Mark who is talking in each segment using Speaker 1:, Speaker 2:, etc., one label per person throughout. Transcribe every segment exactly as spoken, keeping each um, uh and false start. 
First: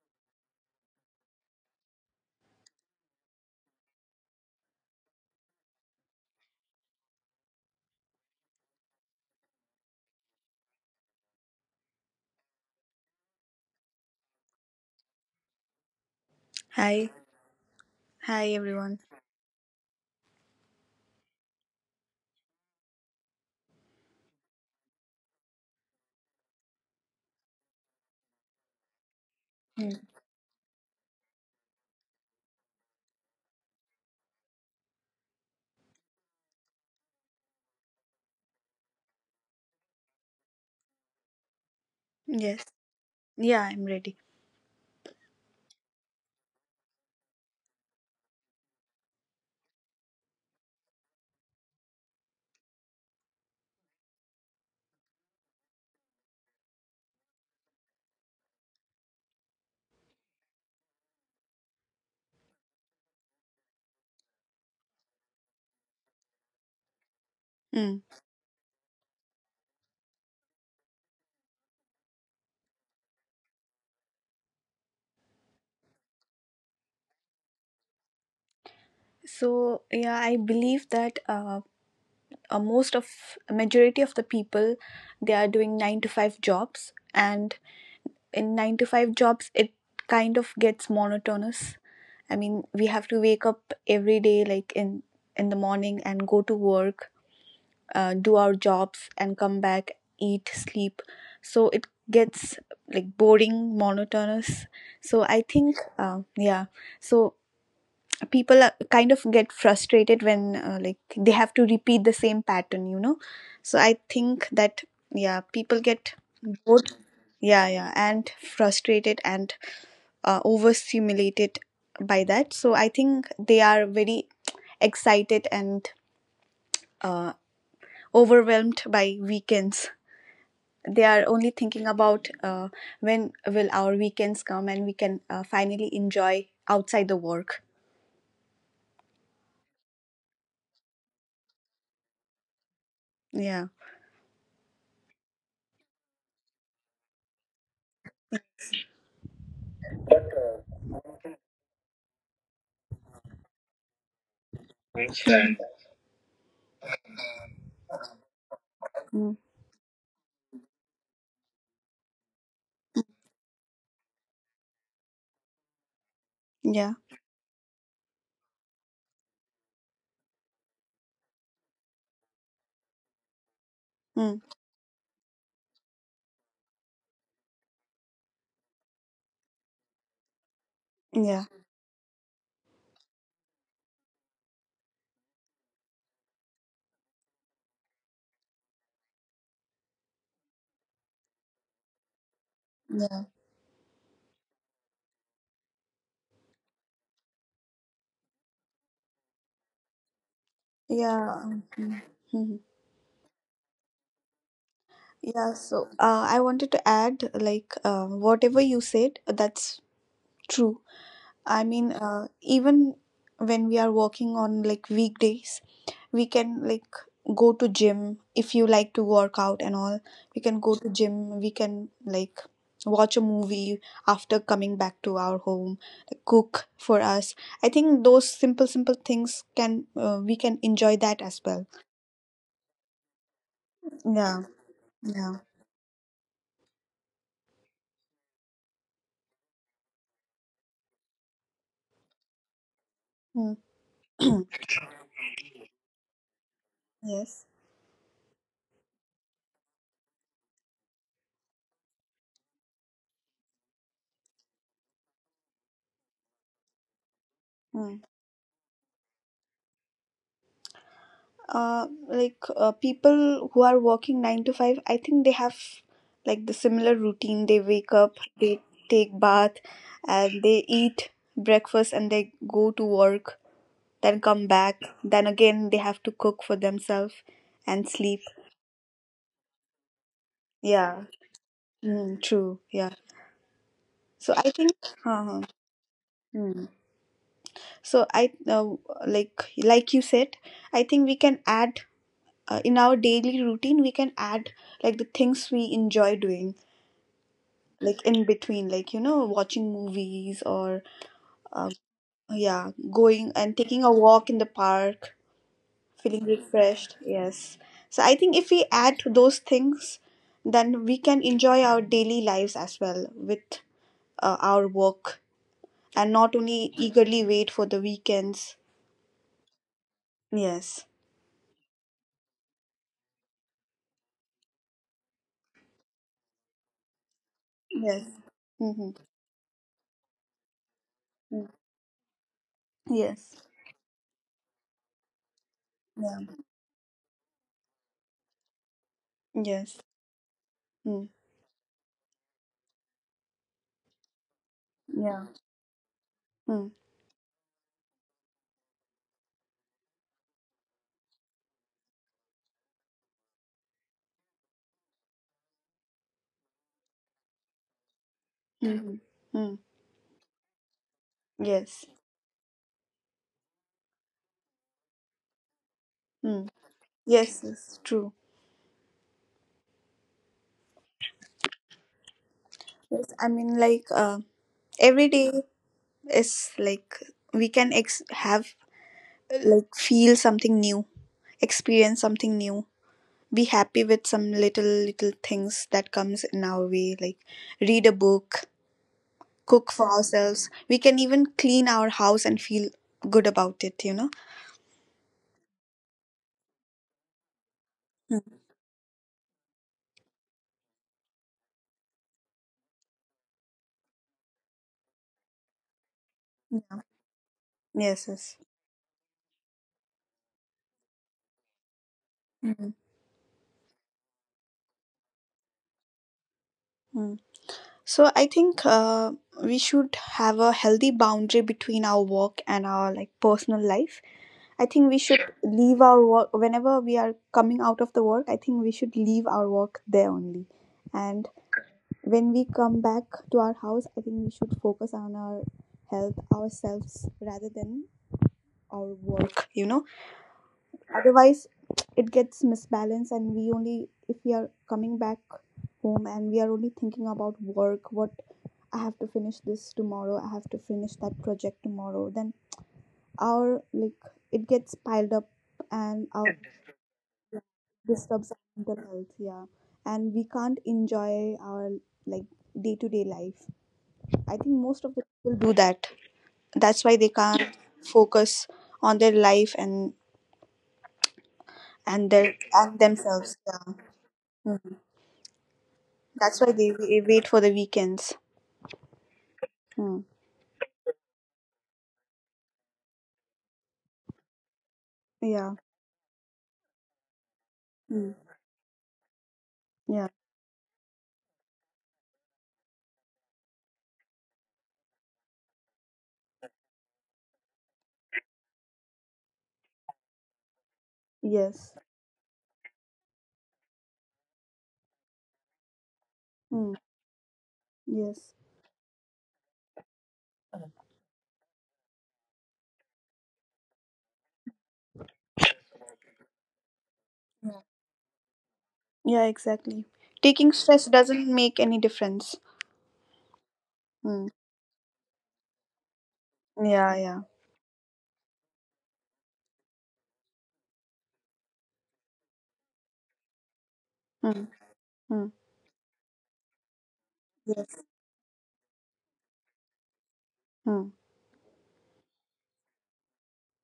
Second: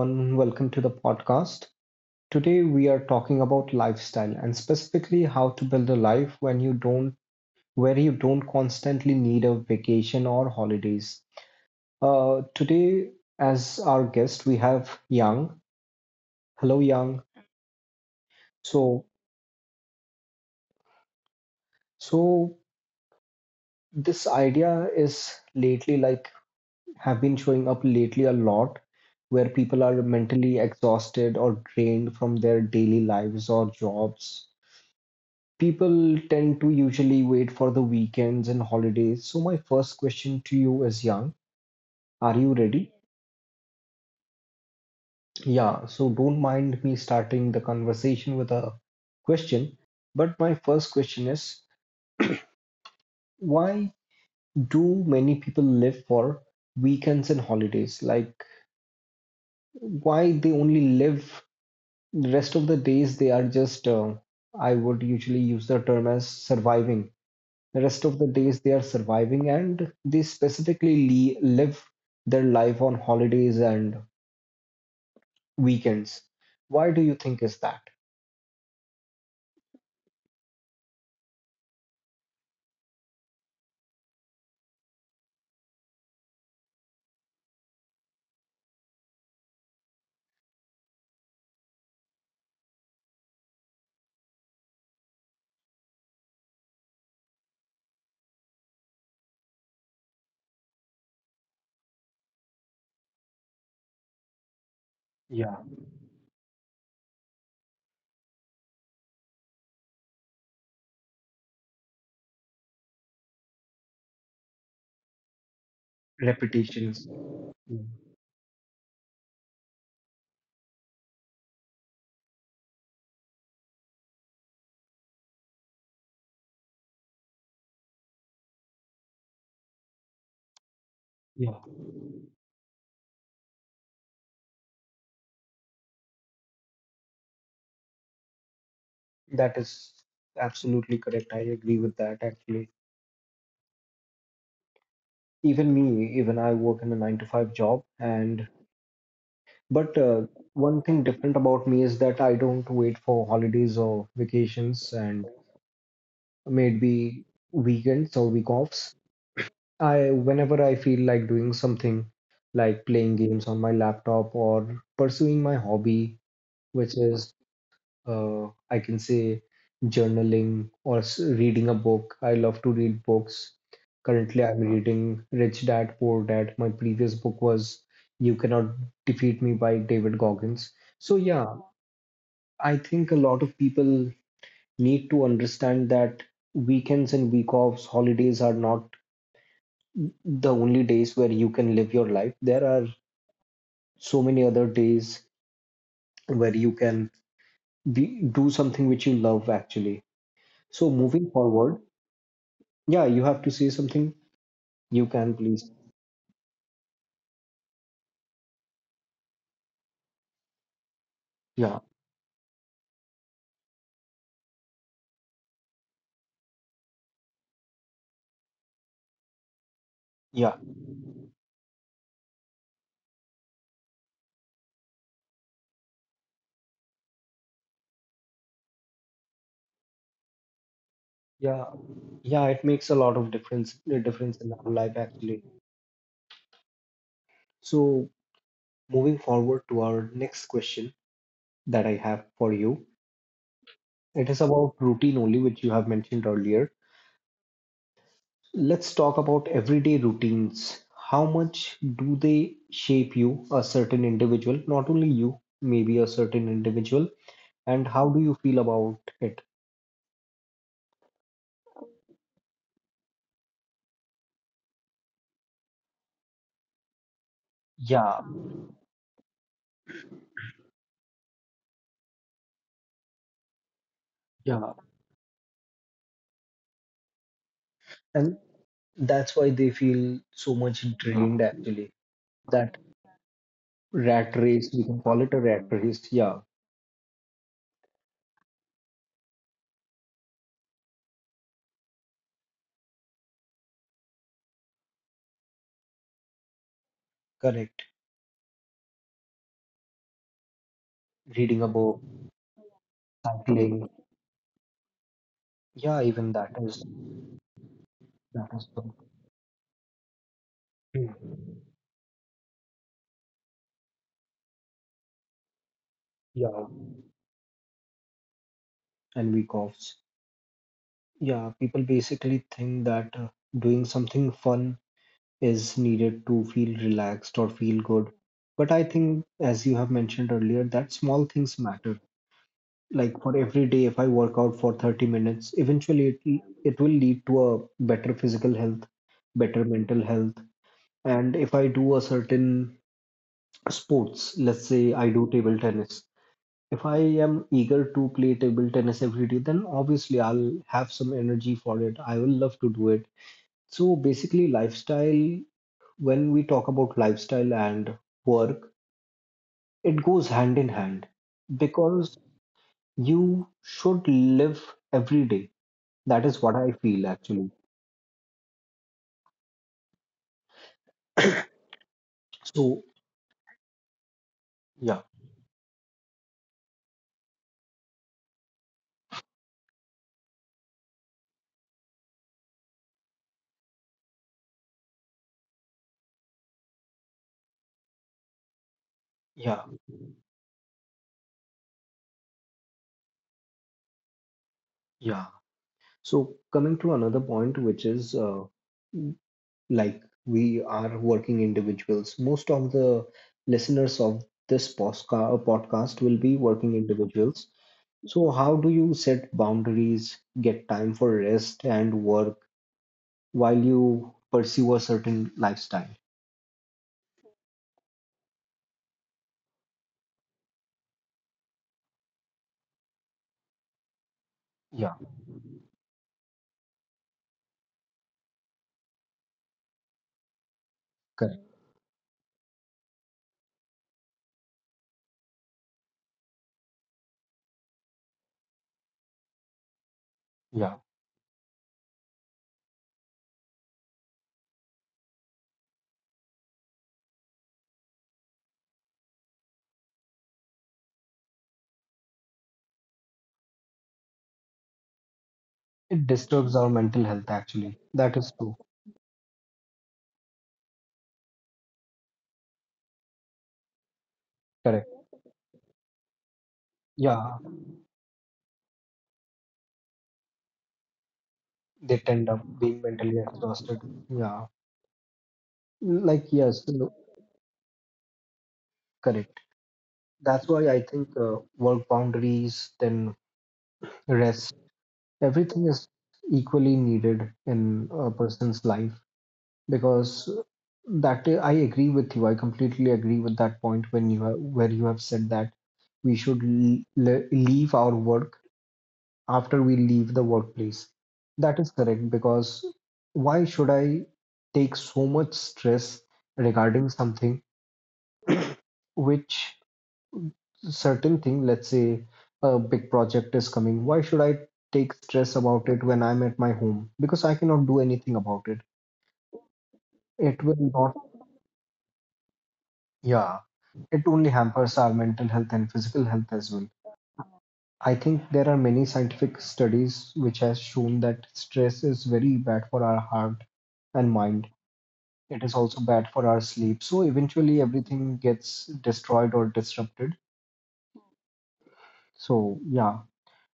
Speaker 1: everyone. Welcome to the podcast. Today, we are talking about lifestyle and specifically how to build a life when you don't, where you don't constantly need a vacation or holidays. Uh, today, as our guest, we have Yang. Hello,
Speaker 2: Hi,
Speaker 1: Yang.
Speaker 2: hi everyone.
Speaker 1: So, so this idea is lately like have been showing up lately a lot, where people
Speaker 2: Mm,
Speaker 1: are mentally exhausted or drained from their daily lives or jobs. People tend to usually wait for the weekends and holidays. So my first question to you is, Yang, are you
Speaker 2: Yes,
Speaker 1: ready?
Speaker 2: yeah, I'm ready.
Speaker 1: Yeah, so don't mind me starting the conversation with a question, but my first question is, why do many people live for weekends and holidays? Like, why they only live the rest of the days they are just uh, I would usually use the term as surviving. The
Speaker 2: Mm.
Speaker 1: rest of the days they are surviving and they specifically le- live their life on holidays and weekends. Why do you think is that?
Speaker 2: So yeah, I believe that uh, uh, most of majority of the people they are doing nine to five jobs, and in nine to five jobs it kind of gets monotonous. I mean, we have to wake up every day, like in in the morning and go to work, uh, do our jobs and come back, eat, sleep. So it gets like boring, monotonous. So I
Speaker 1: Yeah.
Speaker 2: think, uh, yeah, so people are- kind of get frustrated when, uh, like, they have to repeat the same pattern, you know. So I think that yeah, people get bored,
Speaker 1: Repetitions.
Speaker 2: yeah,
Speaker 1: Yeah.
Speaker 2: yeah, and frustrated and uh, overstimulated by that. So I think they are very excited and uh, overwhelmed by weekends. They are only
Speaker 1: Yeah.
Speaker 2: thinking about, uh, when will our weekends come and we can uh, finally enjoy outside the work.
Speaker 1: That is absolutely correct. I agree with that actually.
Speaker 2: Yeah
Speaker 1: Even me, even I work in a nine to five job and but uh, one thing different about me is that I don't wait for holidays or vacations and maybe weekends or week offs.
Speaker 2: Mm.
Speaker 1: I whenever I feel like doing something like playing games on my laptop or pursuing my hobby,
Speaker 2: yeah
Speaker 1: which is uh, I can say journaling or s- reading a book. I love to read books.
Speaker 2: mm.
Speaker 1: Currently, I'm reading Rich Dad Poor Dad. My previous book was You Cannot Defeat Me by David Goggins. So
Speaker 2: yeah
Speaker 1: yeah, I think a lot of people need to understand that weekends and week offs, holidays are not the only days where you can live your life. There are
Speaker 2: yeah
Speaker 1: so many other days where you can be, do something which you love actually. So moving
Speaker 2: yeah.
Speaker 1: forward,
Speaker 2: Mhm.
Speaker 1: yeah, you have to say something. You can
Speaker 2: Yeah,
Speaker 1: please.
Speaker 2: so uh, I wanted to add, like, uh, whatever you said, that's true. I
Speaker 1: Yeah,
Speaker 2: mean, uh, even when we are working on like weekdays, we can like go to gym if you like to work out and all. We can
Speaker 1: yeah,
Speaker 2: go to gym. We can like watch a movie after coming back to our home. Cook for us. I think those simple, simple things can, uh, we can enjoy that as well.
Speaker 1: yeah, yeah. It makes a lot of difference. A
Speaker 2: Yeah,
Speaker 1: difference in our life
Speaker 2: yeah.
Speaker 1: actually. So moving forward to our next question that I have for you.
Speaker 2: Mm.
Speaker 1: It is about routine only, which you have mentioned earlier.
Speaker 2: Yes.
Speaker 1: Let's talk about everyday routines. How much do they shape you, a certain individual? Not only you, maybe a certain individual. And
Speaker 2: Mm.
Speaker 1: how do you feel about it?
Speaker 2: Uh, like, uh, people who are working nine to five, I think they have like the similar routine. They wake up,
Speaker 1: Yeah,
Speaker 2: they take bath, and they eat breakfast, and they go to work, then come back,
Speaker 1: yeah.
Speaker 2: then again they have to cook for themselves and sleep.
Speaker 1: And that's why they feel so much
Speaker 2: Yeah.
Speaker 1: drained, actually.
Speaker 2: Mm, true,
Speaker 1: That
Speaker 2: yeah. So
Speaker 1: rat
Speaker 2: I think,
Speaker 1: race, we can call
Speaker 2: uh-huh.
Speaker 1: it a rat race. Yeah,
Speaker 2: mm. So i uh, like like you said, I think we can add, uh, in our daily routine we can add like the things we enjoy doing,
Speaker 1: correct.
Speaker 2: like in between, like, you know, watching movies or, uh,
Speaker 1: Reading a book,
Speaker 2: yeah, going and taking a
Speaker 1: cycling.
Speaker 2: walk in the park,
Speaker 1: Yeah,
Speaker 2: feeling
Speaker 1: even that is
Speaker 2: refreshed. Yes, so I think if
Speaker 1: that
Speaker 2: we
Speaker 1: is
Speaker 2: add
Speaker 1: good.
Speaker 2: to those things, then we
Speaker 1: Hmm.
Speaker 2: can enjoy our daily lives as well with uh, our work, and not
Speaker 1: Yeah,
Speaker 2: only eagerly wait for the weekends.
Speaker 1: and week off.
Speaker 2: Yes,
Speaker 1: Yeah, people basically think that uh, doing something fun is needed to feel relaxed or feel
Speaker 2: yes.
Speaker 1: good. But
Speaker 2: Mm-hmm.
Speaker 1: I think, as you have mentioned earlier, that small
Speaker 2: Mm-hmm.
Speaker 1: things matter. Like
Speaker 2: Yes.
Speaker 1: for every day, if I work out for thirty minutes, eventually
Speaker 2: Yeah.
Speaker 1: it, will- it will lead to a better physical health, better
Speaker 2: Yes.
Speaker 1: mental health.
Speaker 2: mm.
Speaker 1: And if I do a certain sports, let's say I
Speaker 2: yeah
Speaker 1: do table tennis,
Speaker 2: mm.
Speaker 1: if I am eager to play table tennis every day, then obviously I'll have some energy for it. I will love to do it. So basically, lifestyle, when we talk about lifestyle and work,
Speaker 2: Mm-hmm. Mm.
Speaker 1: it goes hand in hand
Speaker 2: Yes.
Speaker 1: because you should live every day. That
Speaker 2: mm.
Speaker 1: is what I feel
Speaker 2: Yes,
Speaker 1: actually.
Speaker 2: it's true.
Speaker 1: So,
Speaker 2: Yes, I mean, like, uh, every
Speaker 1: yeah,
Speaker 2: day is like we can ex- have like feel something new, experience something new, be happy with some little, little things that comes in our way. Like read a book, cook
Speaker 1: yeah,
Speaker 2: for ourselves. We can even clean our house and feel good about it, you know.
Speaker 1: yeah. So, coming to another point, which is uh, m- like we are working individuals. Most of the listeners of this posca- uh, podcast will be
Speaker 2: Mm.
Speaker 1: working individuals.
Speaker 2: Yes. Yes.
Speaker 1: So, how do you set boundaries, get time for rest and work
Speaker 2: Mhm.
Speaker 1: while you pursue a certain lifestyle?
Speaker 2: Mm. So I think, uh, we should have a healthy boundary between our work and our like personal life. I think we
Speaker 1: Yeah,
Speaker 2: should leave our work whenever we are coming out of the work. I think we should leave our work there only. And
Speaker 1: correct.
Speaker 2: when we come back to our house, I think we should focus on our health, ourselves, rather than our work, you know.
Speaker 1: Yeah,
Speaker 2: Otherwise, it gets misbalanced, and we only, if we are coming back home and we are only thinking about work, what I have to finish this tomorrow, I have to finish that project tomorrow, then our like it gets piled up, and
Speaker 1: it
Speaker 2: our
Speaker 1: disturbs our mental health actually. That
Speaker 2: disturbs our
Speaker 1: is true.
Speaker 2: mental health, yeah. And we can't enjoy our like day-to-day life. I think most of the
Speaker 1: Correct.
Speaker 2: people do that, that's why they can't
Speaker 1: Yeah,
Speaker 2: Yeah. focus on their life and
Speaker 1: they
Speaker 2: and their
Speaker 1: tend up
Speaker 2: and
Speaker 1: being mentally
Speaker 2: themselves, yeah.
Speaker 1: exhausted. Yeah,
Speaker 2: Mm.
Speaker 1: like,
Speaker 2: That's why they
Speaker 1: yes,
Speaker 2: wa-
Speaker 1: no,
Speaker 2: wait for the weekends.
Speaker 1: correct.
Speaker 2: Mm.
Speaker 1: That's why I think uh, work boundaries, then rest,
Speaker 2: yeah
Speaker 1: everything is equally needed in
Speaker 2: mm.
Speaker 1: a person's life
Speaker 2: yeah
Speaker 1: because that I agree with you. I completely agree with that point when you have, where you have said that we should le- le- leave our work after we leave the workplace. That
Speaker 2: yes
Speaker 1: is correct because why should I take so much stress
Speaker 2: mm.
Speaker 1: regarding something
Speaker 2: Yes.
Speaker 1: which certain thing, let's say a big project is coming, why should I take stress about it when I'm at my home? Because I
Speaker 2: Yeah.
Speaker 1: cannot do anything about it.
Speaker 2: Yeah, exactly,
Speaker 1: It
Speaker 2: taking
Speaker 1: will
Speaker 2: stress
Speaker 1: not,
Speaker 2: doesn't make any difference.
Speaker 1: yeah. It
Speaker 2: Mm.
Speaker 1: only hampers our mental health and physical health as well.
Speaker 2: Yeah, yeah.
Speaker 1: I think there are many scientific studies which has shown that stress is very bad for our heart and
Speaker 2: mm.
Speaker 1: mind.
Speaker 2: Mm.
Speaker 1: It is also bad for our sleep. So eventually
Speaker 2: Yes.
Speaker 1: everything gets destroyed or disrupted.
Speaker 2: mm.
Speaker 1: So yeah.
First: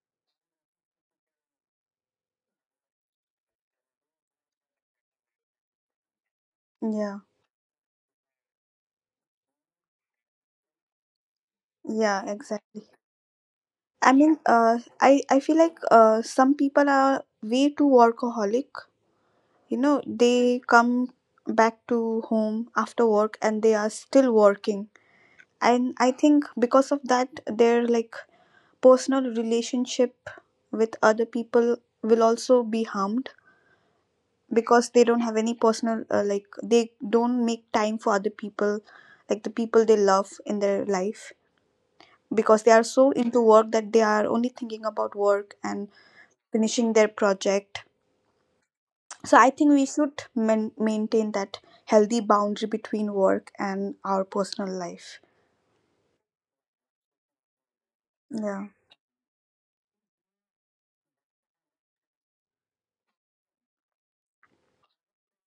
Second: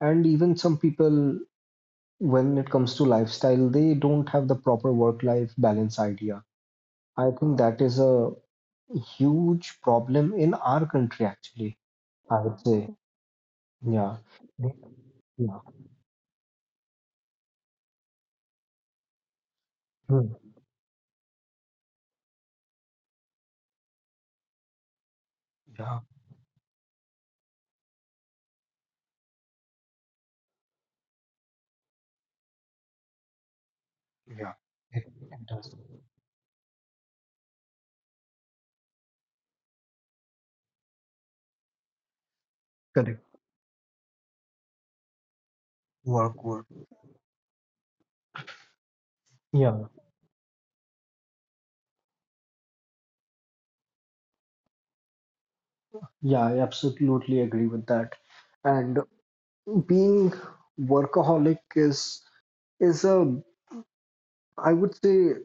Speaker 1: And even some people, when it comes to lifestyle, they don't have the proper work-life balance idea.
Speaker 2: Yeah,
Speaker 1: I think that is a huge problem in our country actually,
Speaker 2: yeah,
Speaker 1: I would
Speaker 2: exactly.
Speaker 1: say.
Speaker 2: I
Speaker 1: Yeah.
Speaker 2: mean, uh, I I
Speaker 1: Yeah.
Speaker 2: feel like, uh, some people are way too workaholic. You know,
Speaker 1: Hmm.
Speaker 2: they come back to home after work and they are still working. And
Speaker 1: Yeah,
Speaker 2: I think because of that, their like personal relationship with other people will also be harmed,
Speaker 1: yeah,
Speaker 2: because
Speaker 1: it,
Speaker 2: they don't have
Speaker 1: it
Speaker 2: any
Speaker 1: does.
Speaker 2: personal, uh, like they don't make time for other people, like the people they love in their life, because they are so
Speaker 1: Correct.
Speaker 2: into work that they are only thinking about work and
Speaker 1: Work, work.
Speaker 2: finishing their project. So I think we
Speaker 1: Yeah,
Speaker 2: should man- maintain that healthy boundary between work and our personal life.
Speaker 1: yeah, I absolutely agree with that.
Speaker 2: Yeah.
Speaker 1: And being workaholic is is a I would say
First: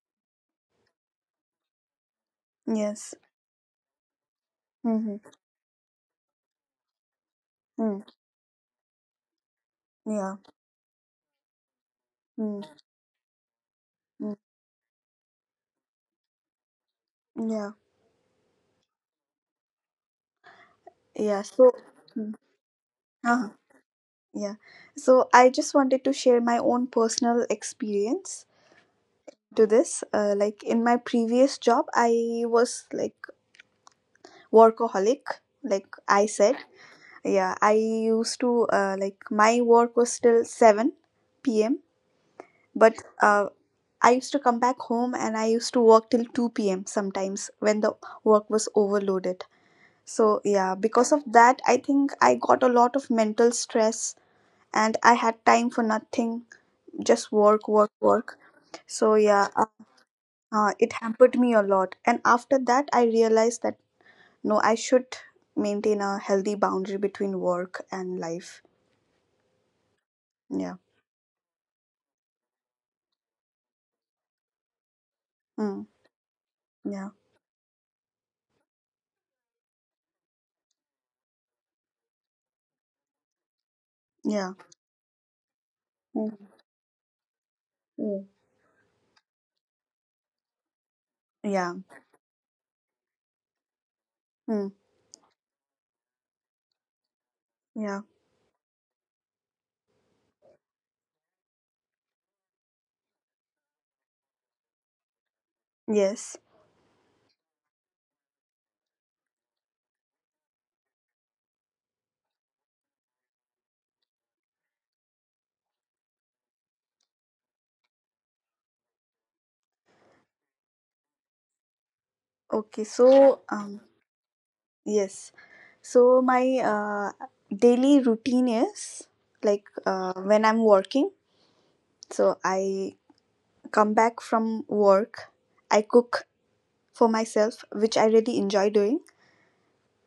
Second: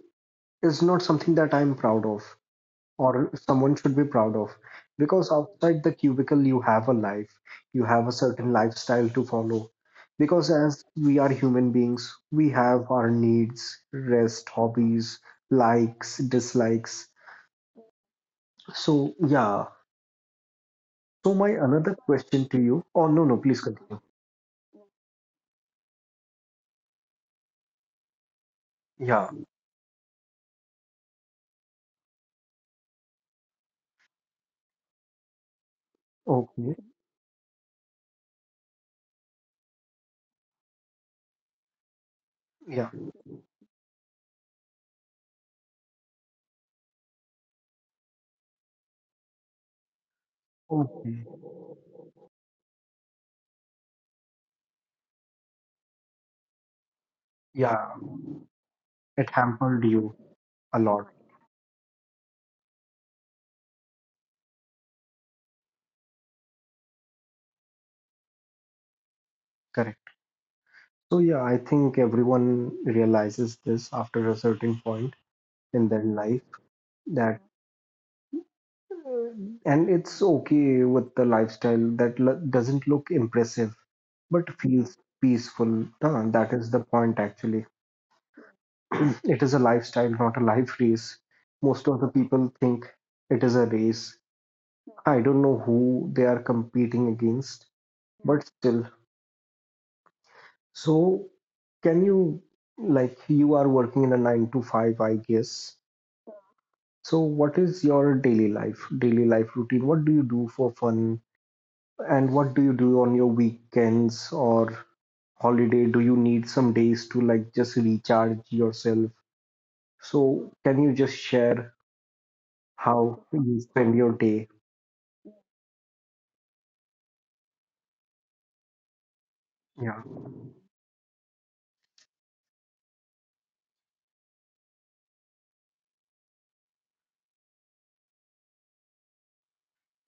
Speaker 1: is not something that I'm proud of
Speaker 2: Yes.
Speaker 1: or someone should be proud of
Speaker 2: Mm-hmm.
Speaker 1: because outside the cubicle you have a life, you
Speaker 2: Mm.
Speaker 1: have a certain lifestyle to follow.
Speaker 2: Yeah.
Speaker 1: Because as we are human beings, we
Speaker 2: Mm.
Speaker 1: have our needs,
Speaker 2: Mm.
Speaker 1: rest, hobbies, likes, dislikes.
Speaker 2: Yeah.
Speaker 1: So yeah. So
Speaker 2: Yeah.
Speaker 1: my
Speaker 2: So.
Speaker 1: another
Speaker 2: Mm.
Speaker 1: question to you. Oh no, no,
Speaker 2: Uh-huh.
Speaker 1: please continue.
Speaker 2: Yeah. So I just wanted to share my own personal experience
Speaker 1: Yeah.
Speaker 2: to this. Uh, like, in my previous job, I was like workaholic. Like I said,
Speaker 1: Okay.
Speaker 2: yeah, I used to, uh, like my work was till seven p m.
Speaker 1: Yeah.
Speaker 2: But, uh, I used to come back home and I used to work till two p m sometimes when the work was overloaded. So, yeah, because of
Speaker 1: Okay.
Speaker 2: that, I think I got a lot of mental stress and I had time for nothing, just work, work,
Speaker 1: Yeah.
Speaker 2: work. So,
Speaker 1: It
Speaker 2: yeah, uh,
Speaker 1: hampered you
Speaker 2: uh,
Speaker 1: a
Speaker 2: it
Speaker 1: lot.
Speaker 2: hampered me a lot. And after that, I realized that no, I should maintain a healthy boundary between work and life.
Speaker 1: Correct.
Speaker 2: Yeah.
Speaker 1: So yeah, I think everyone realizes this after a certain point
Speaker 2: Mm.
Speaker 1: in their life
Speaker 2: Yeah.
Speaker 1: that uh, and it's okay with the lifestyle that lo- doesn't look impressive
Speaker 2: Yeah.
Speaker 1: but feels peaceful. Huh,
Speaker 2: Mm.
Speaker 1: that is the point actually.
Speaker 2: Mm.
Speaker 1: It is a lifestyle, not a life race.
Speaker 2: Yeah.
Speaker 1: Most of the people think it is a race.
Speaker 2: Mm.
Speaker 1: I don't know who they are competing against,
Speaker 2: Yeah.
Speaker 1: but still. So, can you, like, you are working in a nine to five, I guess.
Speaker 2: Yes.
Speaker 1: So, what is your daily life, daily life routine? What do you do for fun? And what do you do on your weekends or holiday? Do you need some days to, like, just recharge yourself? So, can you just share
Speaker 2: Okay,
Speaker 1: how
Speaker 2: so
Speaker 1: you
Speaker 2: um
Speaker 1: spend your day?
Speaker 2: yes. So my uh daily routine is like,
Speaker 1: Yeah.
Speaker 2: uh when I'm working, so I come back from work, I cook for myself, which I really enjoy doing.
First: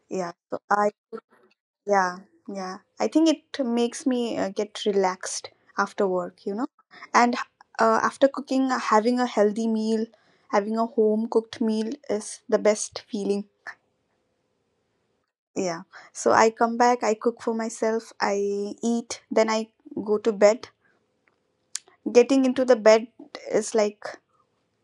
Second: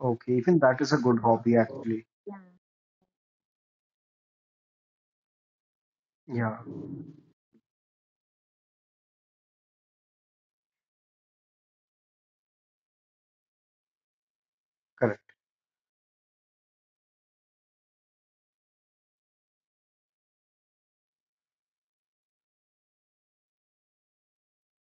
Speaker 1: Okay.
Speaker 2: Yeah.
Speaker 1: Even
Speaker 2: So
Speaker 1: that
Speaker 2: I
Speaker 1: is a good hobby, actually.
Speaker 2: yeah, yeah. I think it makes me uh, get relaxed after work, you
Speaker 1: Yeah.
Speaker 2: know. And uh, after cooking, having a healthy meal, having a home cooked meal is the best feeling.
Speaker 1: Correct.
Speaker 2: Yeah, so I come back, I cook for myself, I eat, then I go to bed. Getting into the bed is like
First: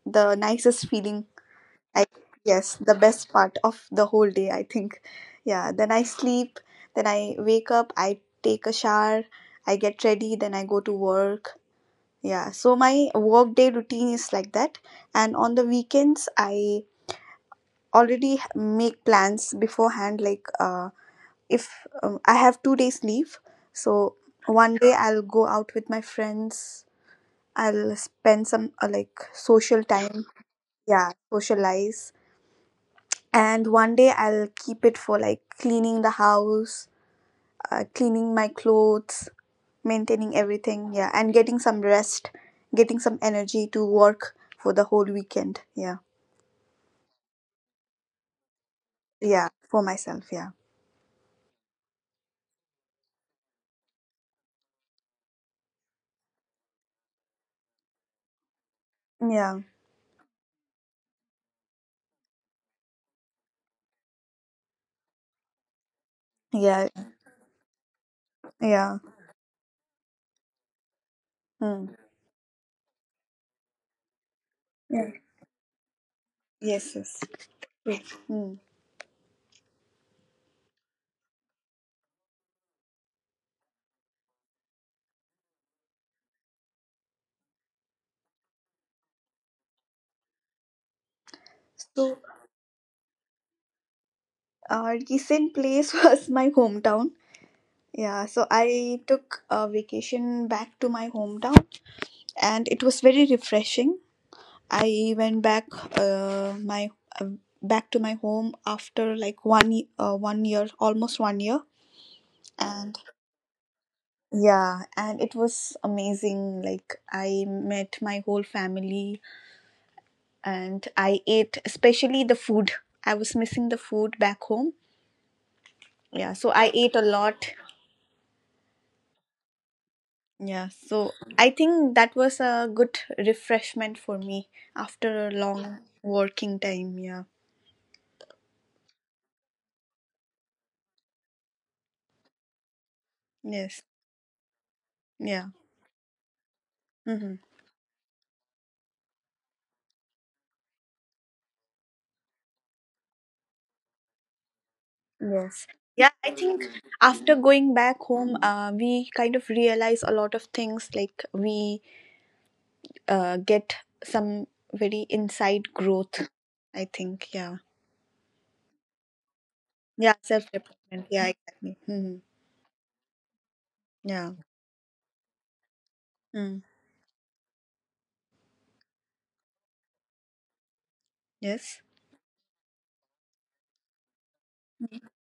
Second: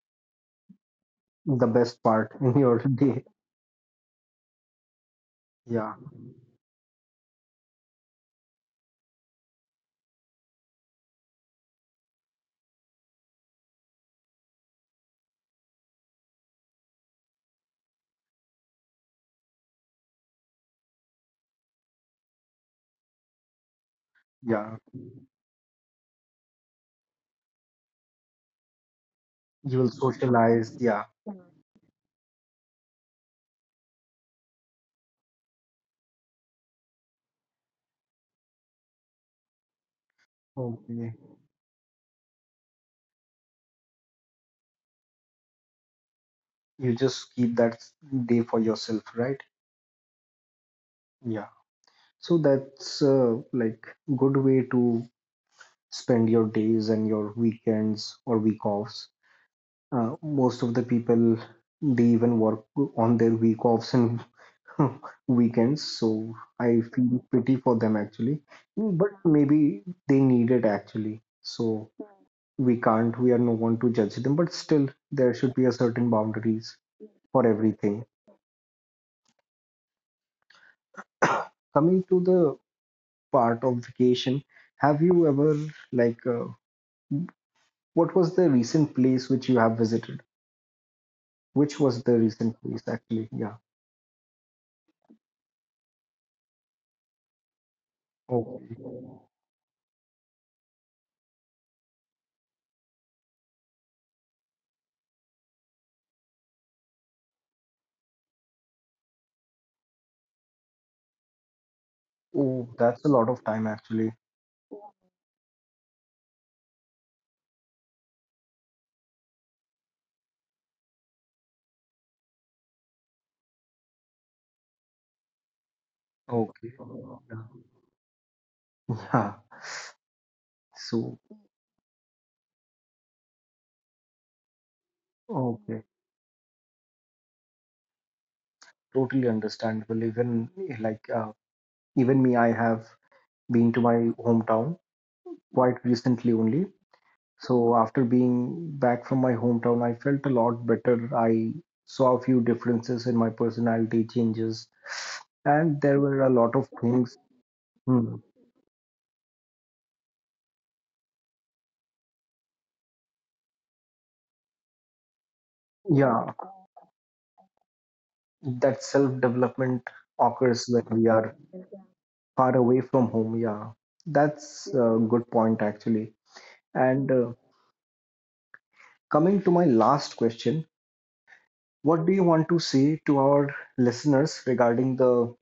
Speaker 2: the nicest feeling.
Speaker 1: The best
Speaker 2: I
Speaker 1: part in
Speaker 2: Yes,
Speaker 1: your
Speaker 2: the
Speaker 1: day.
Speaker 2: best part of the whole day, I think. Yeah, then
Speaker 1: Yeah.
Speaker 2: I sleep, then I wake up, I take a shower, I get ready, then I go to work. Yeah, so my work day routine is like that. And on the weekends, I already h- make plans beforehand like, uh, if um, I have two days leave, so one
Speaker 1: Yeah.
Speaker 2: day I'll go out with my friends. I'll spend some, uh, like,
Speaker 1: You
Speaker 2: social
Speaker 1: will
Speaker 2: time.
Speaker 1: socialize. Yeah.
Speaker 2: Yeah, socialize. And one day I'll keep it for like cleaning the house, uh, cleaning my clothes, maintaining everything.
Speaker 1: Okay.
Speaker 2: Yeah, and getting some rest, getting some energy to work for the whole weekend. Yeah,
Speaker 1: You just keep that day for yourself, right?
Speaker 2: yeah, for myself. Yeah,
Speaker 1: Yeah. So that's uh, like good way to spend your days and your weekends or week offs.
Speaker 2: yeah,
Speaker 1: Uh, most of the people they even work on their week offs and weekends, so I
Speaker 2: yeah,
Speaker 1: feel pity for them actually. Mm,
Speaker 2: yeah.
Speaker 1: But maybe they need it actually. So
Speaker 2: Mm.
Speaker 1: we can't, we are no one to judge them, but still
Speaker 2: Yeah.
Speaker 1: there should be a certain boundaries
Speaker 2: Yes, yes.
Speaker 1: for
Speaker 2: True.
Speaker 1: everything.
Speaker 2: Mm.
Speaker 1: Coming to the part of vacation, have you ever like uh, what was the recent place which you have visited? Which was the
Speaker 2: So
Speaker 1: recent place actually? Yeah.
Speaker 2: our recent place was my hometown. Yeah, so
Speaker 1: Okay.
Speaker 2: I took a vacation back to my hometown and it was very refreshing. I went back, uh, my uh, back to my home after like one ye- uh, one year, almost one year.
Speaker 1: Oh,
Speaker 2: And
Speaker 1: that's a lot of time actually.
Speaker 2: yeah, and it was amazing. Like I met my whole family and I ate, especially the food. I was missing the food back home. Yeah, so
Speaker 1: Okay.
Speaker 2: I ate a
Speaker 1: Yeah.
Speaker 2: lot.
Speaker 1: Yeah.
Speaker 2: Yeah, so
Speaker 1: So
Speaker 2: I think that was a good refreshment for me after a long
Speaker 1: okay,
Speaker 2: working time. Yeah.
Speaker 1: totally understandable. Even like uh, even me, I have been to
Speaker 2: Yes.
Speaker 1: my hometown
Speaker 2: Yeah.
Speaker 1: quite recently only.
Speaker 2: Mm-hmm.
Speaker 1: So after being back from my hometown, I felt a lot better. I saw a few differences in my personality changes,
Speaker 2: Yes.
Speaker 1: and there
Speaker 2: Yeah,
Speaker 1: were a
Speaker 2: I
Speaker 1: lot
Speaker 2: think
Speaker 1: of things.
Speaker 2: after going back
Speaker 1: Hmm.
Speaker 2: home, uh, we kind of realize a lot of things. Like we uh, get some very inside
Speaker 1: Yeah,
Speaker 2: growth, I think. Yeah.
Speaker 1: that self-development
Speaker 2: Yeah. Self
Speaker 1: occurs when we
Speaker 2: development. Yeah.
Speaker 1: are
Speaker 2: Exactly. Mm-hmm.
Speaker 1: far away from home. Yeah,
Speaker 2: Yeah.
Speaker 1: that's a good point actually.
Speaker 2: Mm.
Speaker 1: And uh, coming to my last question.
Speaker 2: Yes.
Speaker 1: What do you want to say to our listeners regarding the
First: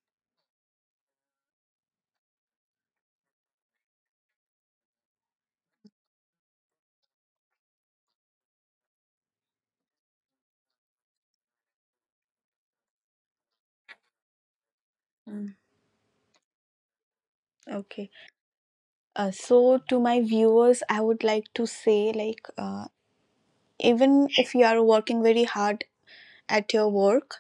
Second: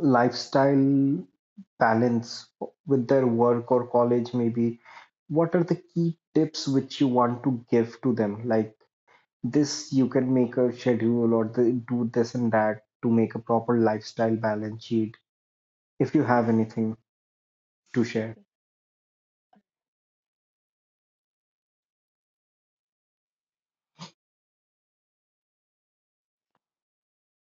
Speaker 1: lifestyle balance with their work or college, maybe? What are the key tips which you want to give to them? Like this, you can make a schedule or the, do this and that to make a proper lifestyle balance sheet,
Speaker 2: Mm,
Speaker 1: if you have anything to
Speaker 2: Okay.
Speaker 1: share.
Speaker 2: Uh, so, to my viewers, I would like to say, like, uh, even if you are working very hard at your work,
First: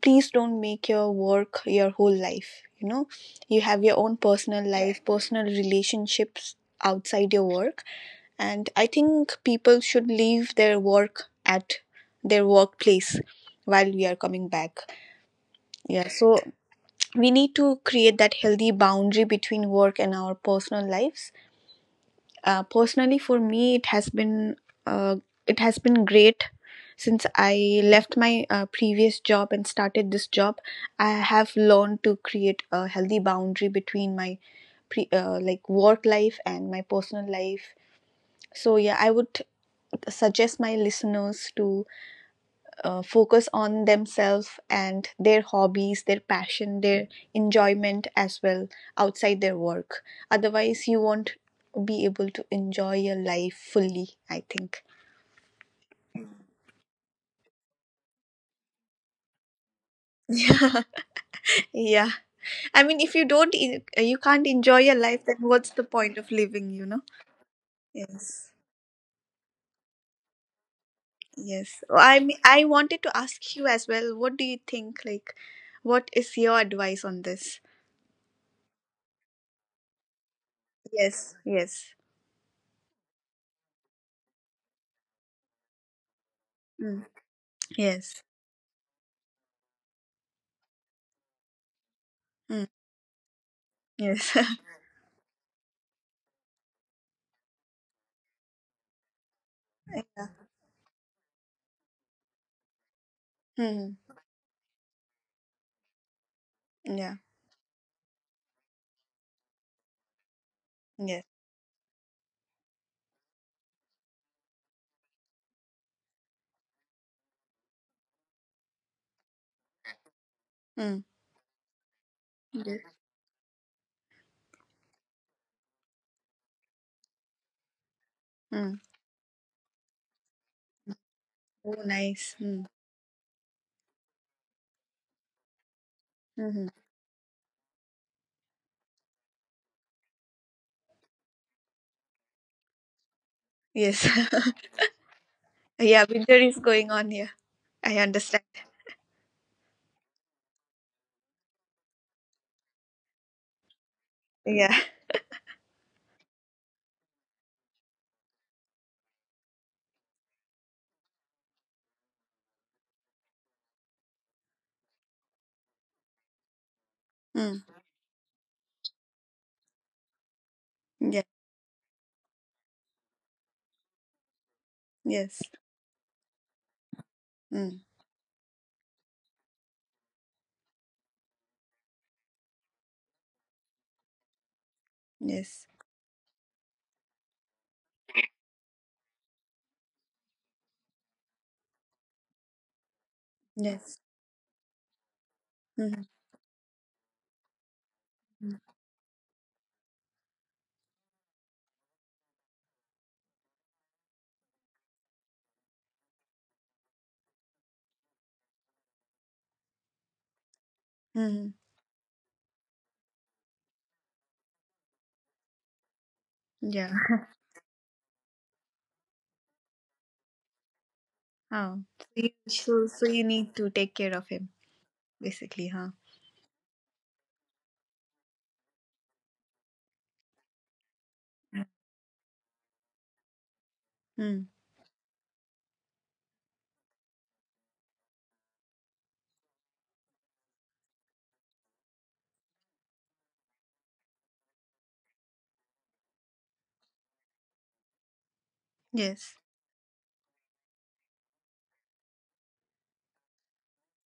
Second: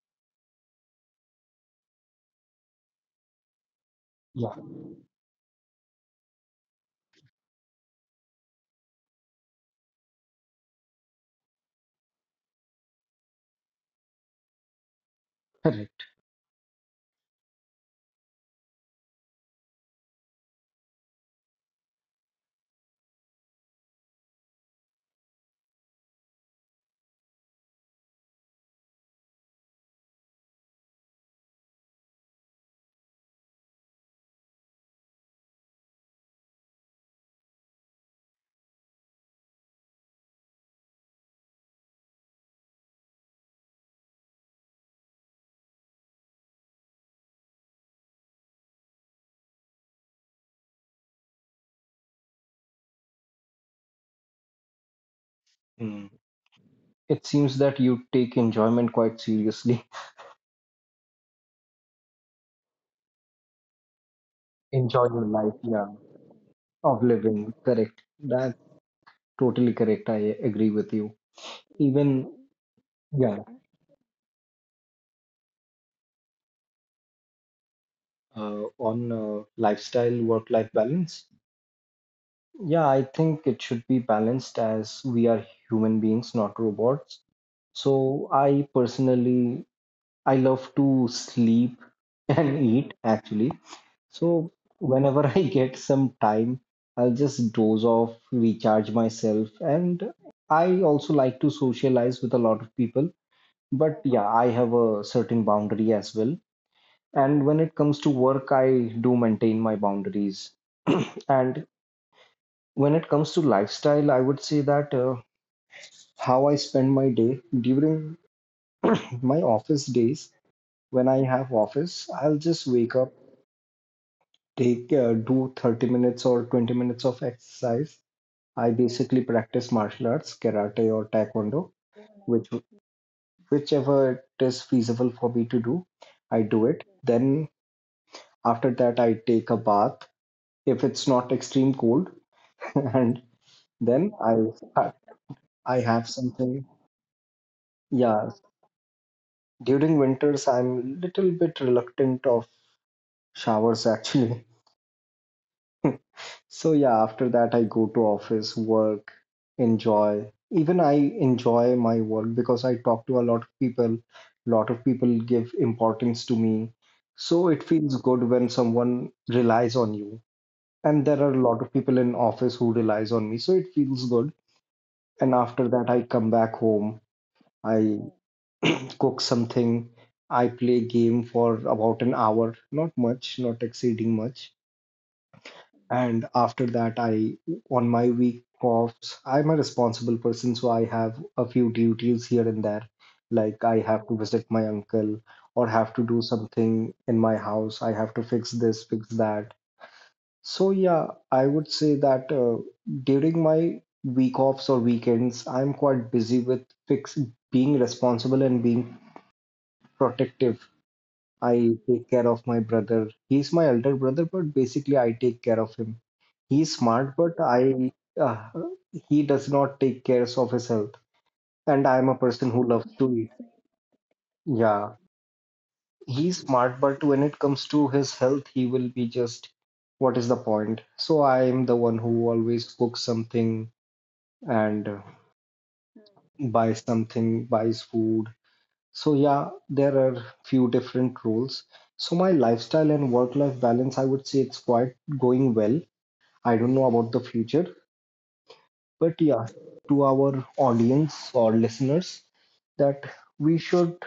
Speaker 2: please don't make your work your whole life, you know. You have your own
Speaker 1: Yeah,
Speaker 2: personal life, personal relationships outside your work. And I think people should leave their work at their workplace while we are coming back.
Speaker 1: correct.
Speaker 2: Yeah, so we need to create that healthy boundary between work and our personal lives. Uh, personally, for me, it has been uh, it has been great since I left my, uh, previous job and started this job. I have learned to create a healthy boundary between my pre- uh, like work life and my personal life. So yeah, I would suggest my listeners to uh, focus on themselves and their hobbies, their passion, their enjoyment as well outside their work. Otherwise, you won't be able to enjoy your life fully, I think.
Speaker 1: Mm. It seems that you take enjoyment quite seriously.
Speaker 2: Yeah, yeah. I mean, if you don't, en- uh, you can't enjoy your
Speaker 1: Enjoy your
Speaker 2: life, then
Speaker 1: life,
Speaker 2: what's the
Speaker 1: yeah,
Speaker 2: point of living, you
Speaker 1: of
Speaker 2: know?
Speaker 1: living, correct.
Speaker 2: Yes,
Speaker 1: That Totally correct. I agree with you.
Speaker 2: yes. Well, I
Speaker 1: Even,
Speaker 2: mean, I wanted to
Speaker 1: yeah,
Speaker 2: ask you as well, what do you think? Like, what is your advice on this?
Speaker 1: uh, on uh, lifestyle, work life balance.
Speaker 2: Yes, yes.
Speaker 1: Yeah, I think it should be balanced as we are human beings, not
Speaker 2: Mm.
Speaker 1: robots.
Speaker 2: Yes.
Speaker 1: So I personally, I love to sleep
Speaker 2: Mm.
Speaker 1: and eat actually.
Speaker 2: Yes.
Speaker 1: So whenever I get some time, I'll just doze off, recharge myself, and I also like to socialize with a lot of people.
Speaker 2: Mm.
Speaker 1: But yeah, I have a certain boundary as well.
Speaker 2: Yeah.
Speaker 1: And when it comes to work I do maintain my boundaries
Speaker 2: Yes.
Speaker 1: and when it comes to lifestyle I would say that uh, how I spend my day during my office days
Speaker 2: Mm.
Speaker 1: when I have office I'll just
Speaker 2: Yes.
Speaker 1: wake up take uh, do thirty minutes or twenty minutes of exercise. I
Speaker 2: Mm.
Speaker 1: basically practice martial arts karate or taekwondo
Speaker 2: Oh, nice.
Speaker 1: which
Speaker 2: Mm.
Speaker 1: whichever it is feasible for me to do I
Speaker 2: Hmm.
Speaker 1: do it then after that I take a bath if it's not extreme cold and
Speaker 2: Yes.
Speaker 1: then I I
Speaker 2: Yeah,
Speaker 1: have
Speaker 2: winter
Speaker 1: something.
Speaker 2: is going on here. I
Speaker 1: Yeah,
Speaker 2: understand.
Speaker 1: during winters I'm little bit reluctant of showers actually.
Speaker 2: Yeah.
Speaker 1: So yeah, after that I go to office, work, enjoy. Even I enjoy my work because I talk to a lot of people. Lot of people give importance to me. So
Speaker 2: Mm.
Speaker 1: it feels good when someone relies on you. And
Speaker 2: Yeah.
Speaker 1: there are a lot of people in office who relies on me. So it feels good. And
Speaker 2: Yes.
Speaker 1: after that I come back home.
Speaker 2: Mm.
Speaker 1: I cook something. I play game for about an hour, not much, not exceeding much.
Speaker 2: Yes.
Speaker 1: And after that, I on my week offs, I'm a responsible person, so I have a few duties here and there. Like I
Speaker 2: Yes.
Speaker 1: have to visit my uncle or have
Speaker 2: Mm-hmm.
Speaker 1: to do something in my house. I have to fix this, fix that. So yeah, I would say that uh, during my week offs or weekends, I'm quite busy with fix being responsible and being protective.
Speaker 2: Hmm.
Speaker 1: I take care of my brother. He's my elder brother, but basically I take care of him. He's
Speaker 2: Yeah.
Speaker 1: smart, but I uh, he does not take care of his health.
Speaker 2: Oh.
Speaker 1: And
Speaker 2: So
Speaker 1: I'm a
Speaker 2: you,
Speaker 1: person who
Speaker 2: so,
Speaker 1: loves
Speaker 2: so
Speaker 1: to
Speaker 2: you
Speaker 1: eat.
Speaker 2: need to take care of him,
Speaker 1: Yeah,
Speaker 2: basically, huh?
Speaker 1: he's smart, but when it comes to his health, he will be just, what is the point? So
Speaker 2: Mm.
Speaker 1: I'm the one who always cooks something
Speaker 2: Mm.
Speaker 1: and uh, buys something, buys food. So yeah, there are few different roles. So my lifestyle and work-life balance, I would say it's quite going well. I don't know about the future, but
Speaker 2: Yes.
Speaker 1: yeah, to our audience or listeners, that we should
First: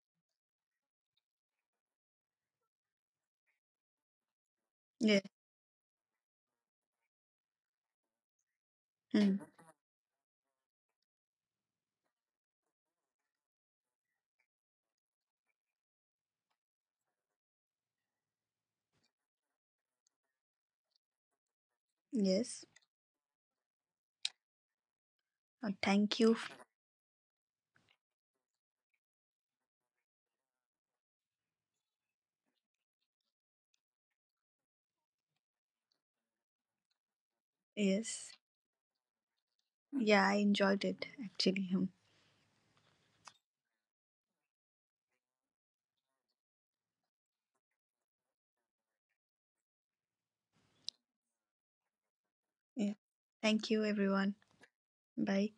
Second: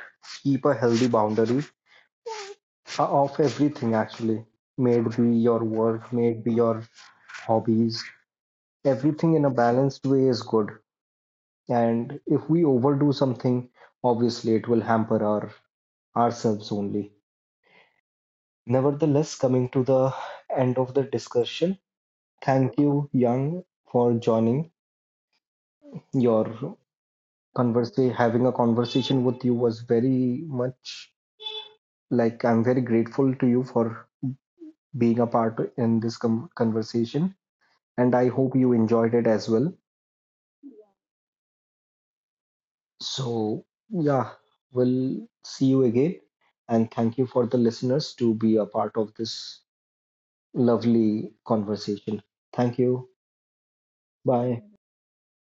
Speaker 1: keep a healthy boundary uh, of everything actually. May it
Speaker 2: Yes.
Speaker 1: be your work, may it be your hobbies, everything
Speaker 2: Mm.
Speaker 1: in a balanced way is good. And if we overdo something, obviously it will hamper our ourselves only. Nevertheless, coming to the end of the discussion,
Speaker 2: Yes.
Speaker 1: thank you, Yang, for joining.
Speaker 2: Uh, thank you. f-
Speaker 1: Your conversation, having a conversation with you was very much like I'm very grateful to you for being a part in this com- conversation, and I
Speaker 2: Yes.
Speaker 1: hope you enjoyed it as well.
Speaker 2: Yeah, I enjoyed it, actually. Hmm.
Speaker 1: So, yeah, we'll see you again, and thank you for the listeners to be a part of this lovely conversation. Thank
Speaker 2: Yeah.
Speaker 1: you.
Speaker 2: Thank you, everyone.
Speaker 1: Bye.
Speaker 2: Bye.